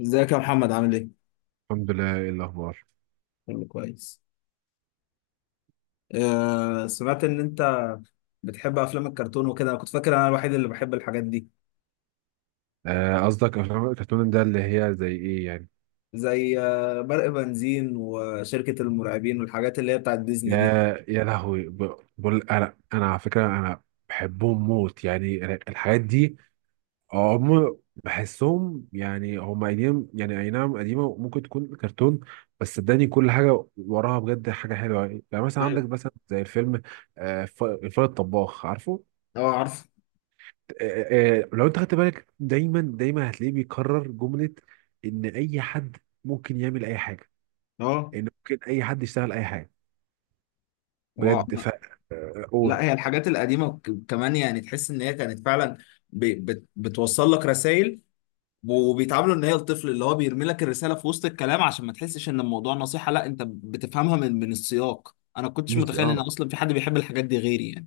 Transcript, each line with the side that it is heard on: left: ازيك يا محمد، عامل ايه؟
right: الحمد لله، ايه الاخبار؟
left: كله كويس. سمعت ان انت بتحب افلام الكرتون وكده، انا كنت فاكر انا الوحيد اللي بحب الحاجات دي.
right: قصدك افلام الكرتون ده اللي هي زي ايه يعني؟
left: زي برق بنزين وشركة المرعبين والحاجات اللي هي بتاعت ديزني دي.
right: يا يا لهوي، بقول انا على فكره، انا بحبهم موت يعني الحاجات دي. هم بحسهم يعني هم قديم، يعني اي نعم قديمه، ممكن تكون كرتون، بس صدقني كل حاجه وراها بجد حاجه حلوه. يعني يعني مثلا عندك
left: ايوه.
right: مثلا زي الفيلم الفار الطباخ، عارفه؟
left: اه، عارف.
right: لو انت خدت بالك دايما دايما هتلاقيه بيكرر جمله ان اي حد ممكن يعمل اي حاجه،
left: اه،
right: ان ممكن اي حد يشتغل اي حاجه
left: و-
right: بجد. ف
left: لا،
right: قول.
left: هي الحاجات القديمة كمان، يعني تحس ان هي كانت فعلا بتوصل لك رسائل، وبيتعاملوا ان هي الطفل اللي هو بيرمي لك الرسالة في وسط الكلام، عشان ما تحسش ان الموضوع نصيحة. لا، انت بتفهمها من السياق. انا كنتش
right: مش
left: متخيل ان
right: اه،
left: اصلا في حد بيحب الحاجات دي غيري يعني.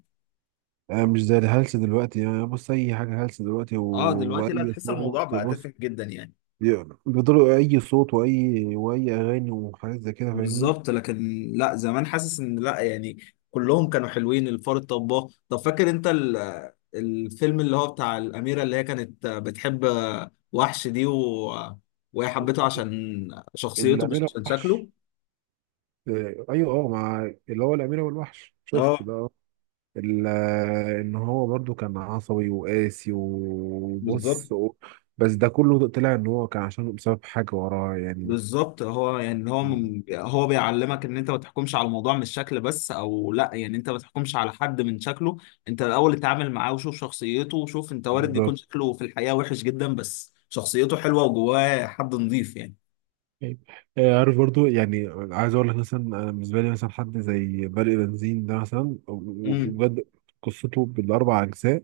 right: مش زي الهلس دلوقتي. يعني بص اي حاجه هلس دلوقتي
left: اه، دلوقتي لا،
right: واي
left: تحس الموضوع
right: صوت،
left: بقى
right: بص،
left: تافه جدا يعني.
right: يعني بيضربوا اي صوت واي اغاني وحاجات زي كده، فاهمني؟
left: بالظبط، لكن لا، زمان حاسس ان لا يعني، كلهم كانوا حلوين. الفار الطباخ. طب فاكر انت الفيلم اللي هو بتاع الأميرة اللي هي كانت بتحب وحش دي، وهي حبته عشان شخصيته مش
right: الاميره
left: عشان شكله.
right: والوحش. ايوه، اه، مع اللي هو الاميره والوحش، شفت
left: اه،
right: ده. آه. ان هو برضو كان عصبي وقاسي
left: بالظبط.
right: وبص و... بس ده كله طلع ان هو كان عشان بسبب حاجه وراه يعني.
left: بالظبط، هو يعني، هو من هو بيعلمك ان انت ما تحكمش على الموضوع من الشكل بس، او لا، يعني انت ما تحكمش على حد من شكله. انت الاول اتعامل معاه وشوف شخصيته، وشوف انت وارد يكون
right: بالظبط.
left: شكله في الحقيقة وحش جدا بس شخصيته حلوة وجواه حد نظيف يعني.
right: طيب. عارف برضو؟ يعني عايز اقول لك مثلا، انا بالنسبه لي مثلا حد زي برق بنزين ده مثلا،
left: امم.
right: وبجد قصته بالاربع اجزاء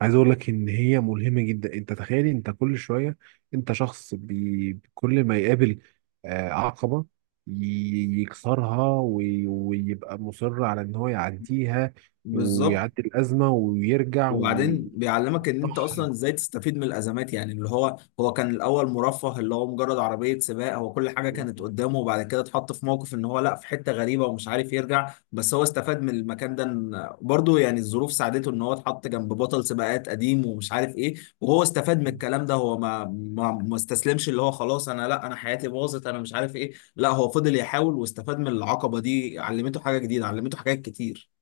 right: عايز اقول لك ان هي ملهمه جدا. انت تخيلي، انت كل شويه انت شخص بي كل ما يقابل عقبه يكسرها ويبقى مصر على ان هو يعديها،
left: بالظبط.
right: ويعدي الازمه ويرجع
left: وبعدين بيعلمك ان انت
right: ويضحي.
left: اصلا ازاي تستفيد من الازمات. يعني اللي هو كان الاول مرفه، اللي هو مجرد عربيه سباق، هو كل حاجه كانت قدامه. وبعد كده اتحط في موقف ان هو لا، في حته غريبه ومش عارف يرجع. بس هو استفاد من المكان ده، برضه يعني الظروف ساعدته ان هو اتحط جنب بطل سباقات قديم ومش عارف ايه. وهو استفاد من الكلام ده، هو ما استسلمش، اللي هو خلاص، انا لا، انا حياتي باظت، انا مش عارف ايه. لا، هو فضل يحاول واستفاد من العقبه دي، علمته حاجه جديده، علمته حاجات كتير.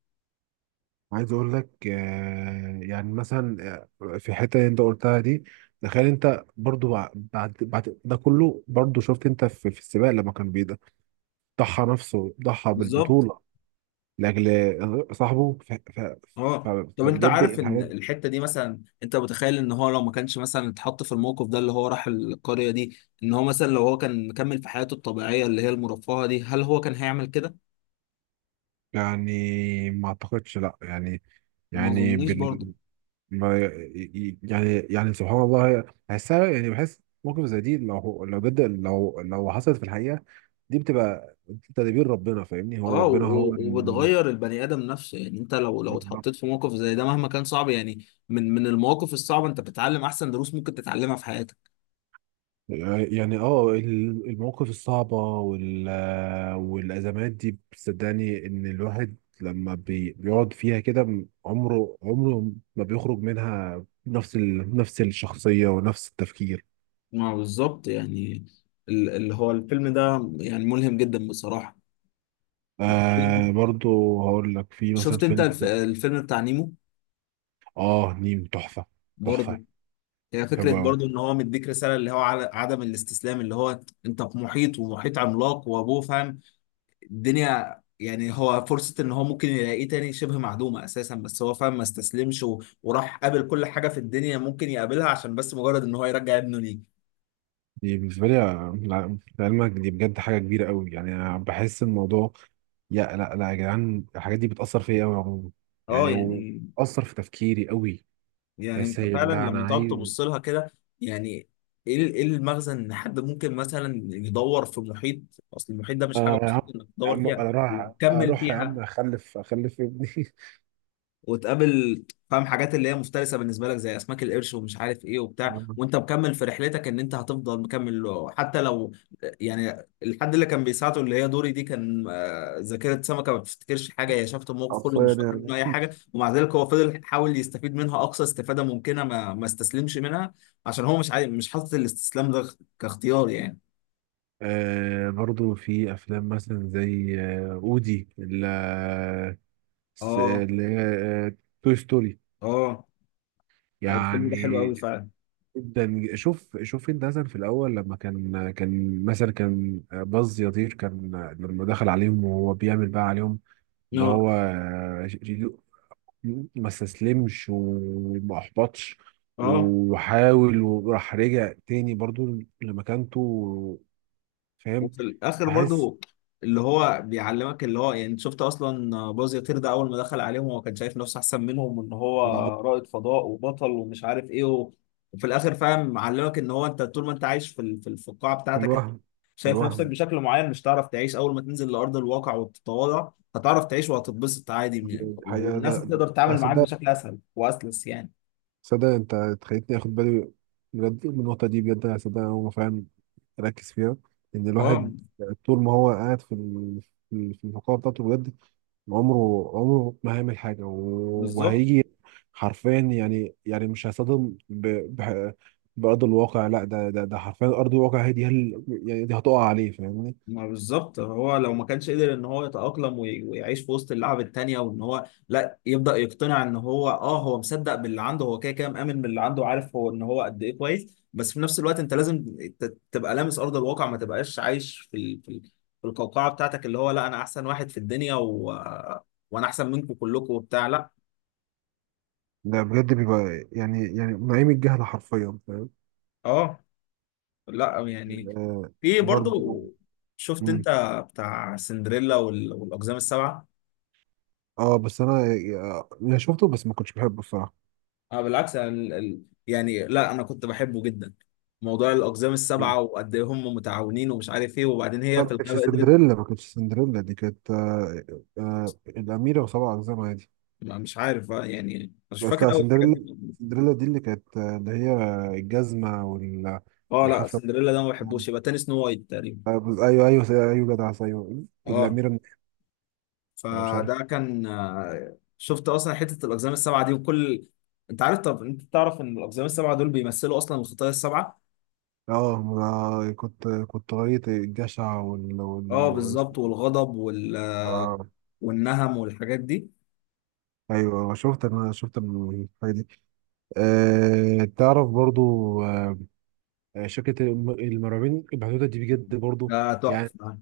right: عايز اقول لك، يعني مثلا في الحته اللي انت قلتها دي، تخيل انت برضو بعد بعد ده كله، برضو شفت انت في, في السباق لما كان بيضحى، ضحى نفسه، ضحى
left: بالظبط.
right: بالبطوله لاجل صاحبه.
left: اه، طب انت
right: فبجد
left: عارف ان
right: الحاجات.
left: الحته دي، مثلا انت متخيل ان هو لو ما كانش مثلا اتحط في الموقف ده، اللي هو راح القريه دي، ان هو مثلا لو هو كان مكمل في حياته الطبيعيه اللي هي المرفهه دي، هل هو كان هيعمل كده؟
right: يعني ما اعتقدش لا يعني،
left: ما
right: يعني
left: اظنيش برضه.
right: بال ما ي- يعني يعني سبحان الله، بحسها. يعني بحس موقف زي دي لو هو- لو جد، لو لو حصلت في الحقيقة، دي بتبقى تدبير ربنا، فاهمني؟ هو
left: اه،
right: ربنا هو ال-
left: وبتغير البني ادم نفسه. يعني انت لو
right: بالظبط.
left: اتحطيت في موقف زي ده مهما كان صعب، يعني من المواقف الصعبه، انت بتتعلم احسن دروس ممكن تتعلمها في حياتك.
right: يعني اه، ال- المواقف الصعبة وال والأزمات دي، بتصدقني إن الواحد لما بيقعد فيها كده، عمره ما بيخرج منها نفس ال... نفس الشخصية ونفس التفكير.
left: ما بالظبط يعني، اللي هو الفيلم ده يعني ملهم جدا بصراحه.
right: آه برضو هقول لك، في مثلا
left: شفت انت
right: فيلم.
left: الفيلم بتاع نيمو؟
right: اه، نيم تحفه. تحفه.
left: برضه، هي فكرة
right: حلوه قوي.
left: برضو ان هو مديك رسالة اللي هو على عدم الاستسلام. اللي هو انت في محيط، ومحيط عملاق، وابوه فاهم الدنيا، يعني هو فرصة ان هو ممكن يلاقيه تاني شبه معدومة اساسا. بس هو فاهم، ما استسلمش، وراح قابل كل حاجة في الدنيا ممكن يقابلها عشان بس مجرد ان هو يرجع ابنه ليه.
right: دي بالنسبه لي، لا، لعلمك دي بجد حاجه كبيره قوي، يعني انا بحس الموضوع. يا، لا يا جدعان، الحاجات دي بتاثر فيا قوي عموما.
left: اه،
right: يعني
left: يعني.
right: واثر في تفكيري قوي.
left: يعني
right: بس
left: انت
right: هي
left: فعلا
right: لا، انا
left: لما تقعد
right: عايز.
left: تبص لها كده، يعني، ايه ايه المغزى ان حد ممكن مثلا يدور في محيط؟ اصل المحيط ده مش حاجة
right: يا
left: بسيطة
right: عم،
left: انك
right: يا
left: تدور
right: عم
left: فيها
right: انا رايح،
left: وتكمل
right: اروح يا عم
left: فيها،
right: اخلف، اخلف ابني.
left: وتقابل، فاهم، حاجات اللي هي مفترسه بالنسبه لك زي اسماك القرش ومش عارف ايه وبتاع، وانت مكمل في رحلتك، ان انت هتفضل مكمل حتى لو، يعني الحد اللي كان بيساعده، اللي هي دوري دي، كان ذاكره سمكه ما بتفتكرش حاجه، هي شافت الموقف كله مش
right: حرفيا
left: فاكره
right: يعني.
left: منه اي حاجه، ومع ذلك هو فضل يحاول يستفيد منها اقصى استفاده ممكنه، ما استسلمش منها، عشان هو مش حاطط الاستسلام ده كاختيار يعني.
right: آه برضو، في افلام مثلا زي آه اودي، اللي
left: اه.
right: اللي هي توي ستوري.
left: اه، الفيلم ده حلو
right: يعني
left: قوي فعلا.
right: جدا. شوف الدهزن في الاول، لما كان مثلا كان باز يطير، كان لما دخل عليهم وهو بيعمل بقى عليهم ان
left: اه.
right: هو ما استسلمش وما احبطش،
left: اه.
right: وحاول، وراح رجع تاني برضو لمكانته، فاهم؟
left: وفي الاخر
right: بحس،
left: برضو اللي هو بيعلمك، اللي هو يعني، شفت اصلا باز يطير ده، اول ما دخل عليهم هو كان شايف نفسه احسن منهم، وان هو
right: بالظبط.
left: رائد فضاء وبطل ومش عارف ايه وفي الاخر، فاهم، معلمك ان هو انت طول ما انت عايش في القاعه
right: في
left: بتاعتك، انت
right: الوهم، في
left: شايف نفسك
right: الوحم
left: بشكل معين، مش هتعرف تعيش. اول ما تنزل لارض الواقع وتتواضع، هتعرف تعيش وهتتبسط عادي يعني،
right: الحقيقة.
left: والناس
right: لا
left: تقدر تتعامل
right: بس،
left: معاك بشكل اسهل واسلس يعني.
right: صدق انت خليتني اخد بالي بجد من النقطه دي بجد. انا صدق هو فعلا ركز فيها ان
left: اه.
right: الواحد طول ما هو قاعد في في الفقاعه بتاعته، بجد عمره ما هيعمل حاجه،
left: بالظبط.
right: وهيجي حرفيا يعني. يعني مش هيصطدم ب... ب... بارض الواقع، لا ده حرفيا ارض الواقع هي دي. هل... يعني دي هتقع عليه، فاهمني؟
left: ما بالظبط، هو لو ما كانش قدر ان هو يتأقلم ويعيش في وسط اللعب التانية، وان هو لا، يبدأ يقتنع ان هو مصدق باللي عنده. هو كده كده مآمن باللي عنده، عارف هو ان هو قد ايه كويس، بس في نفس الوقت انت لازم تبقى لامس ارض الواقع، ما تبقاش عايش في القوقعة بتاعتك، اللي هو لا، انا احسن واحد في الدنيا، وانا احسن منكم كلكم وبتاع، لا.
right: ده بجد بيبقى يعني، يعني نعيم الجهل حرفيا، فاهم؟
left: اه، لا يعني.
right: آه
left: في برضو،
right: برضه.
left: شفت انت بتاع سندريلا والاقزام السبعة؟
right: اه بس انا، انا شفته بس ما كنتش بحبه الصراحه.
left: اه، بالعكس، أنا يعني لا، انا كنت بحبه جدا. موضوع الاقزام
right: جامد.
left: السبعه، وقد ايه هم متعاونين ومش عارف ايه، وبعدين
right: لا
left: هي في
right: ما كانتش
left: الغابه قدرت.
right: سندريلا، ما كانتش سندريلا، دي كانت آه، آه الاميره وسبع اقزام عادي.
left: مش عارف، يعني مش
right: بس
left: فاكر
right: لا،
left: قوي الحاجات
right: سندريلا،
left: دي.
right: سندريلا دي اللي كانت اللي هي الجزمه وال
left: اه، لا،
right: والحفله.
left: سندريلا ده ما بحبوش، يبقى تاني سنو وايت تقريبا.
right: ايوه ايوه، ايوه جدع، ايوه
left: اه،
right: الاميره من- انا مش عارف.
left: فده كان، شفت اصلا حته الاقزام السبعه دي، وكل، انت عارف. طب انت تعرف ان الاقزام السبعه دول بيمثلوا اصلا الخطايا السبعه؟
right: اه، ما كنت كنت قريت الجشع وال
left: اه،
right: وال وال-.
left: بالظبط، والغضب
right: اه
left: والنهم والحاجات دي.
right: ايوه، شفت، انا شفت الحاجه دي. آه تعرف برضو، آه، شركة المرعبين البحدودة دي بجد برضو.
left: ده
right: يعني.
left: تحفه.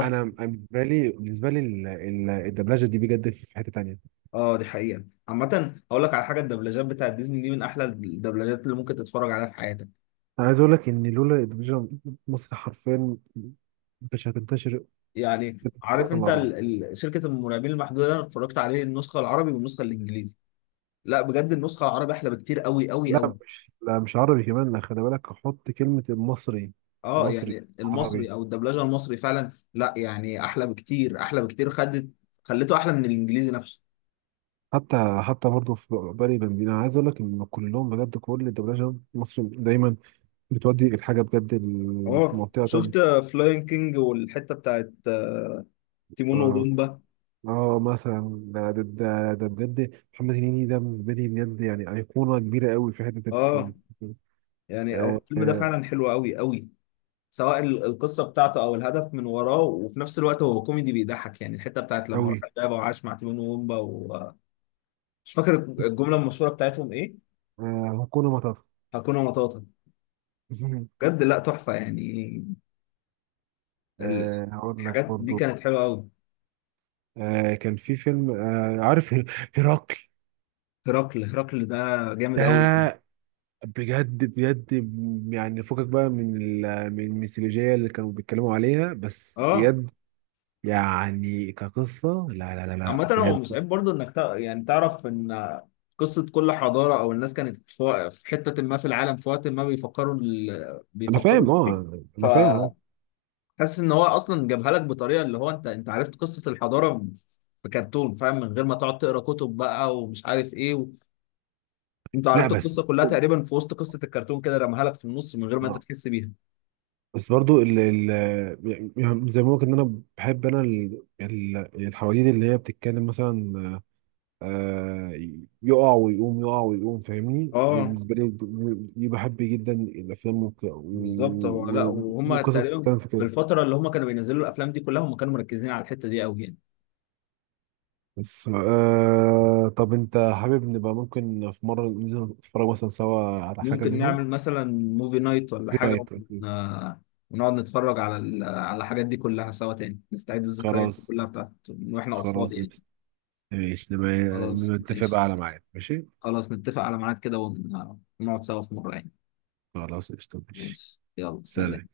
right: أنا أنا بالنسبة لي، بالنسبة لي الدبلجة دي بجد في حتة تانية.
left: اه، دي حقيقة عامة، هقول لك على حاجة، الدبلجات بتاعت ديزني دي من أحلى الدبلجات اللي ممكن تتفرج عليها في حياتك.
right: أنا عايز أقول لك إن لولا الدبلجة مصر حرفيا ما كانتش هتنتشر
left: يعني
right: كده في
left: عارف
right: الوطن
left: أنت،
right: العربي.
left: شركة المرعبين المحدودة ده، أنا اتفرجت عليه النسخة العربي والنسخة الإنجليزي، لا بجد النسخة العربي أحلى بكتير، قوي قوي قوي.
right: لا مش، لا مش عربي كمان، لا خلي بالك، حط كلمة المصري.
left: اه،
right: مصري.
left: يعني المصري،
right: عربي.
left: أو الدبلجة المصري فعلا، لا يعني أحلى بكتير، أحلى بكتير. خدت، خلته أحلى من الإنجليزي نفسه.
right: حتى حتى برضه في بالي بنزين، انا عايز اقول لك ان كلهم بجد، كل الدبلجه المصري دايما بتودي الحاجه بجد
left: اه،
right: لمنطقه
left: شفت
right: تانية.
left: فلاين كينج والحتة بتاعت تيمون
right: آه،
left: وبومبا؟
right: اه مثلا ده بجد محمد هنيدي ده بالنسبه لي بجد، يعني ايقونه كبيره قوي في حته ال-.
left: اه، يعني هو
right: آه
left: الفيلم ده
right: آه.
left: فعلا حلو قوي قوي، سواء القصه بتاعته او الهدف من وراه. وفي نفس الوقت هو كوميدي بيضحك يعني، الحته بتاعت لما
right: قوي.
left: راح الغابه وعاش مع تيمون وومبا. ومش فاكر الجمله المشهوره بتاعتهم ايه،
right: آه هكون مطب.
left: هكون مطاطا. بجد لا، تحفه يعني. ال-
right: آه هقول لك
left: الحاجات دي
right: برضو،
left: كانت حلوه قوي.
right: آه كان في فيلم، آه عارف هرقل؟
left: هرقل، هرقل ده جامد
right: ده
left: قوي.
right: بجد بجد، يعني فكك بقى من من الميثولوجية اللي كانوا بيتكلموا عليها، بس
left: اه،
right: بجد يعني كقصة، لا لا لا لا
left: عامه هو مش
right: بجد.
left: عيب برضه انك يعني تعرف ان قصة كل حضارة أو الناس كانت في حتة ما في العالم في وقت ما، بيفكروا
right: انا
left: بيفكروا
right: فاهم،
left: إزاي.
right: اه انا فاهم اه.
left: حاسس ان هو اصلا جابها لك بطريقه، اللي هو، انت عرفت قصه الحضاره في كرتون، فاهم، من غير ما تقعد تقرا كتب بقى ومش عارف ايه انت
right: لا
left: عرفت
right: بس،
left: القصه كلها تقريبا في وسط قصه الكرتون، كده رماها لك في النص من غير ما انت تحس بيها.
right: بس برضو ال ال، يعني زي ما بقولك ان انا بحب انا الحواديت اللي هي بتتكلم مثلا آه، يقع ويقوم، يقع ويقوم، فاهمني؟ دي
left: اه،
right: بالنسبه لي، دي دي بحب جدا الافلام،
left: بالظبط، هو لا وهم
right: وقصص
left: تقريبا
right: بتتكلم في
left: في
right: كده.
left: الفتره اللي هم كانوا بينزلوا الافلام دي كلها، هم كانوا مركزين على الحته دي قوي يعني.
right: بس آه، طب انت حابب نبقى ممكن في مره ننزل نتفرج مثلا سوا على حاجه
left: ممكن
right: منهم؟
left: نعمل مثلا موفي نايت ولا
right: في
left: حاجه،
right: نايت
left: ون...
right: أكيد.
left: آه، ونقعد نتفرج على على الحاجات دي كلها سوا تاني، نستعيد الذكريات دي
right: خلاص.
left: كلها بتاعت من واحنا اطفال
right: خلاص
left: يعني.
right: قشطة. ماشي، نبقى
left: خلاص،
right: نبقى نتفق بقى
left: ماشي.
right: على ميعاد، ماشي؟
left: خلاص، نتفق على ميعاد كده ونقعد سوا في مرة يعني.
right: خلاص قشطة، ماشي.
left: ماشي، يلا سلام.
right: سلام.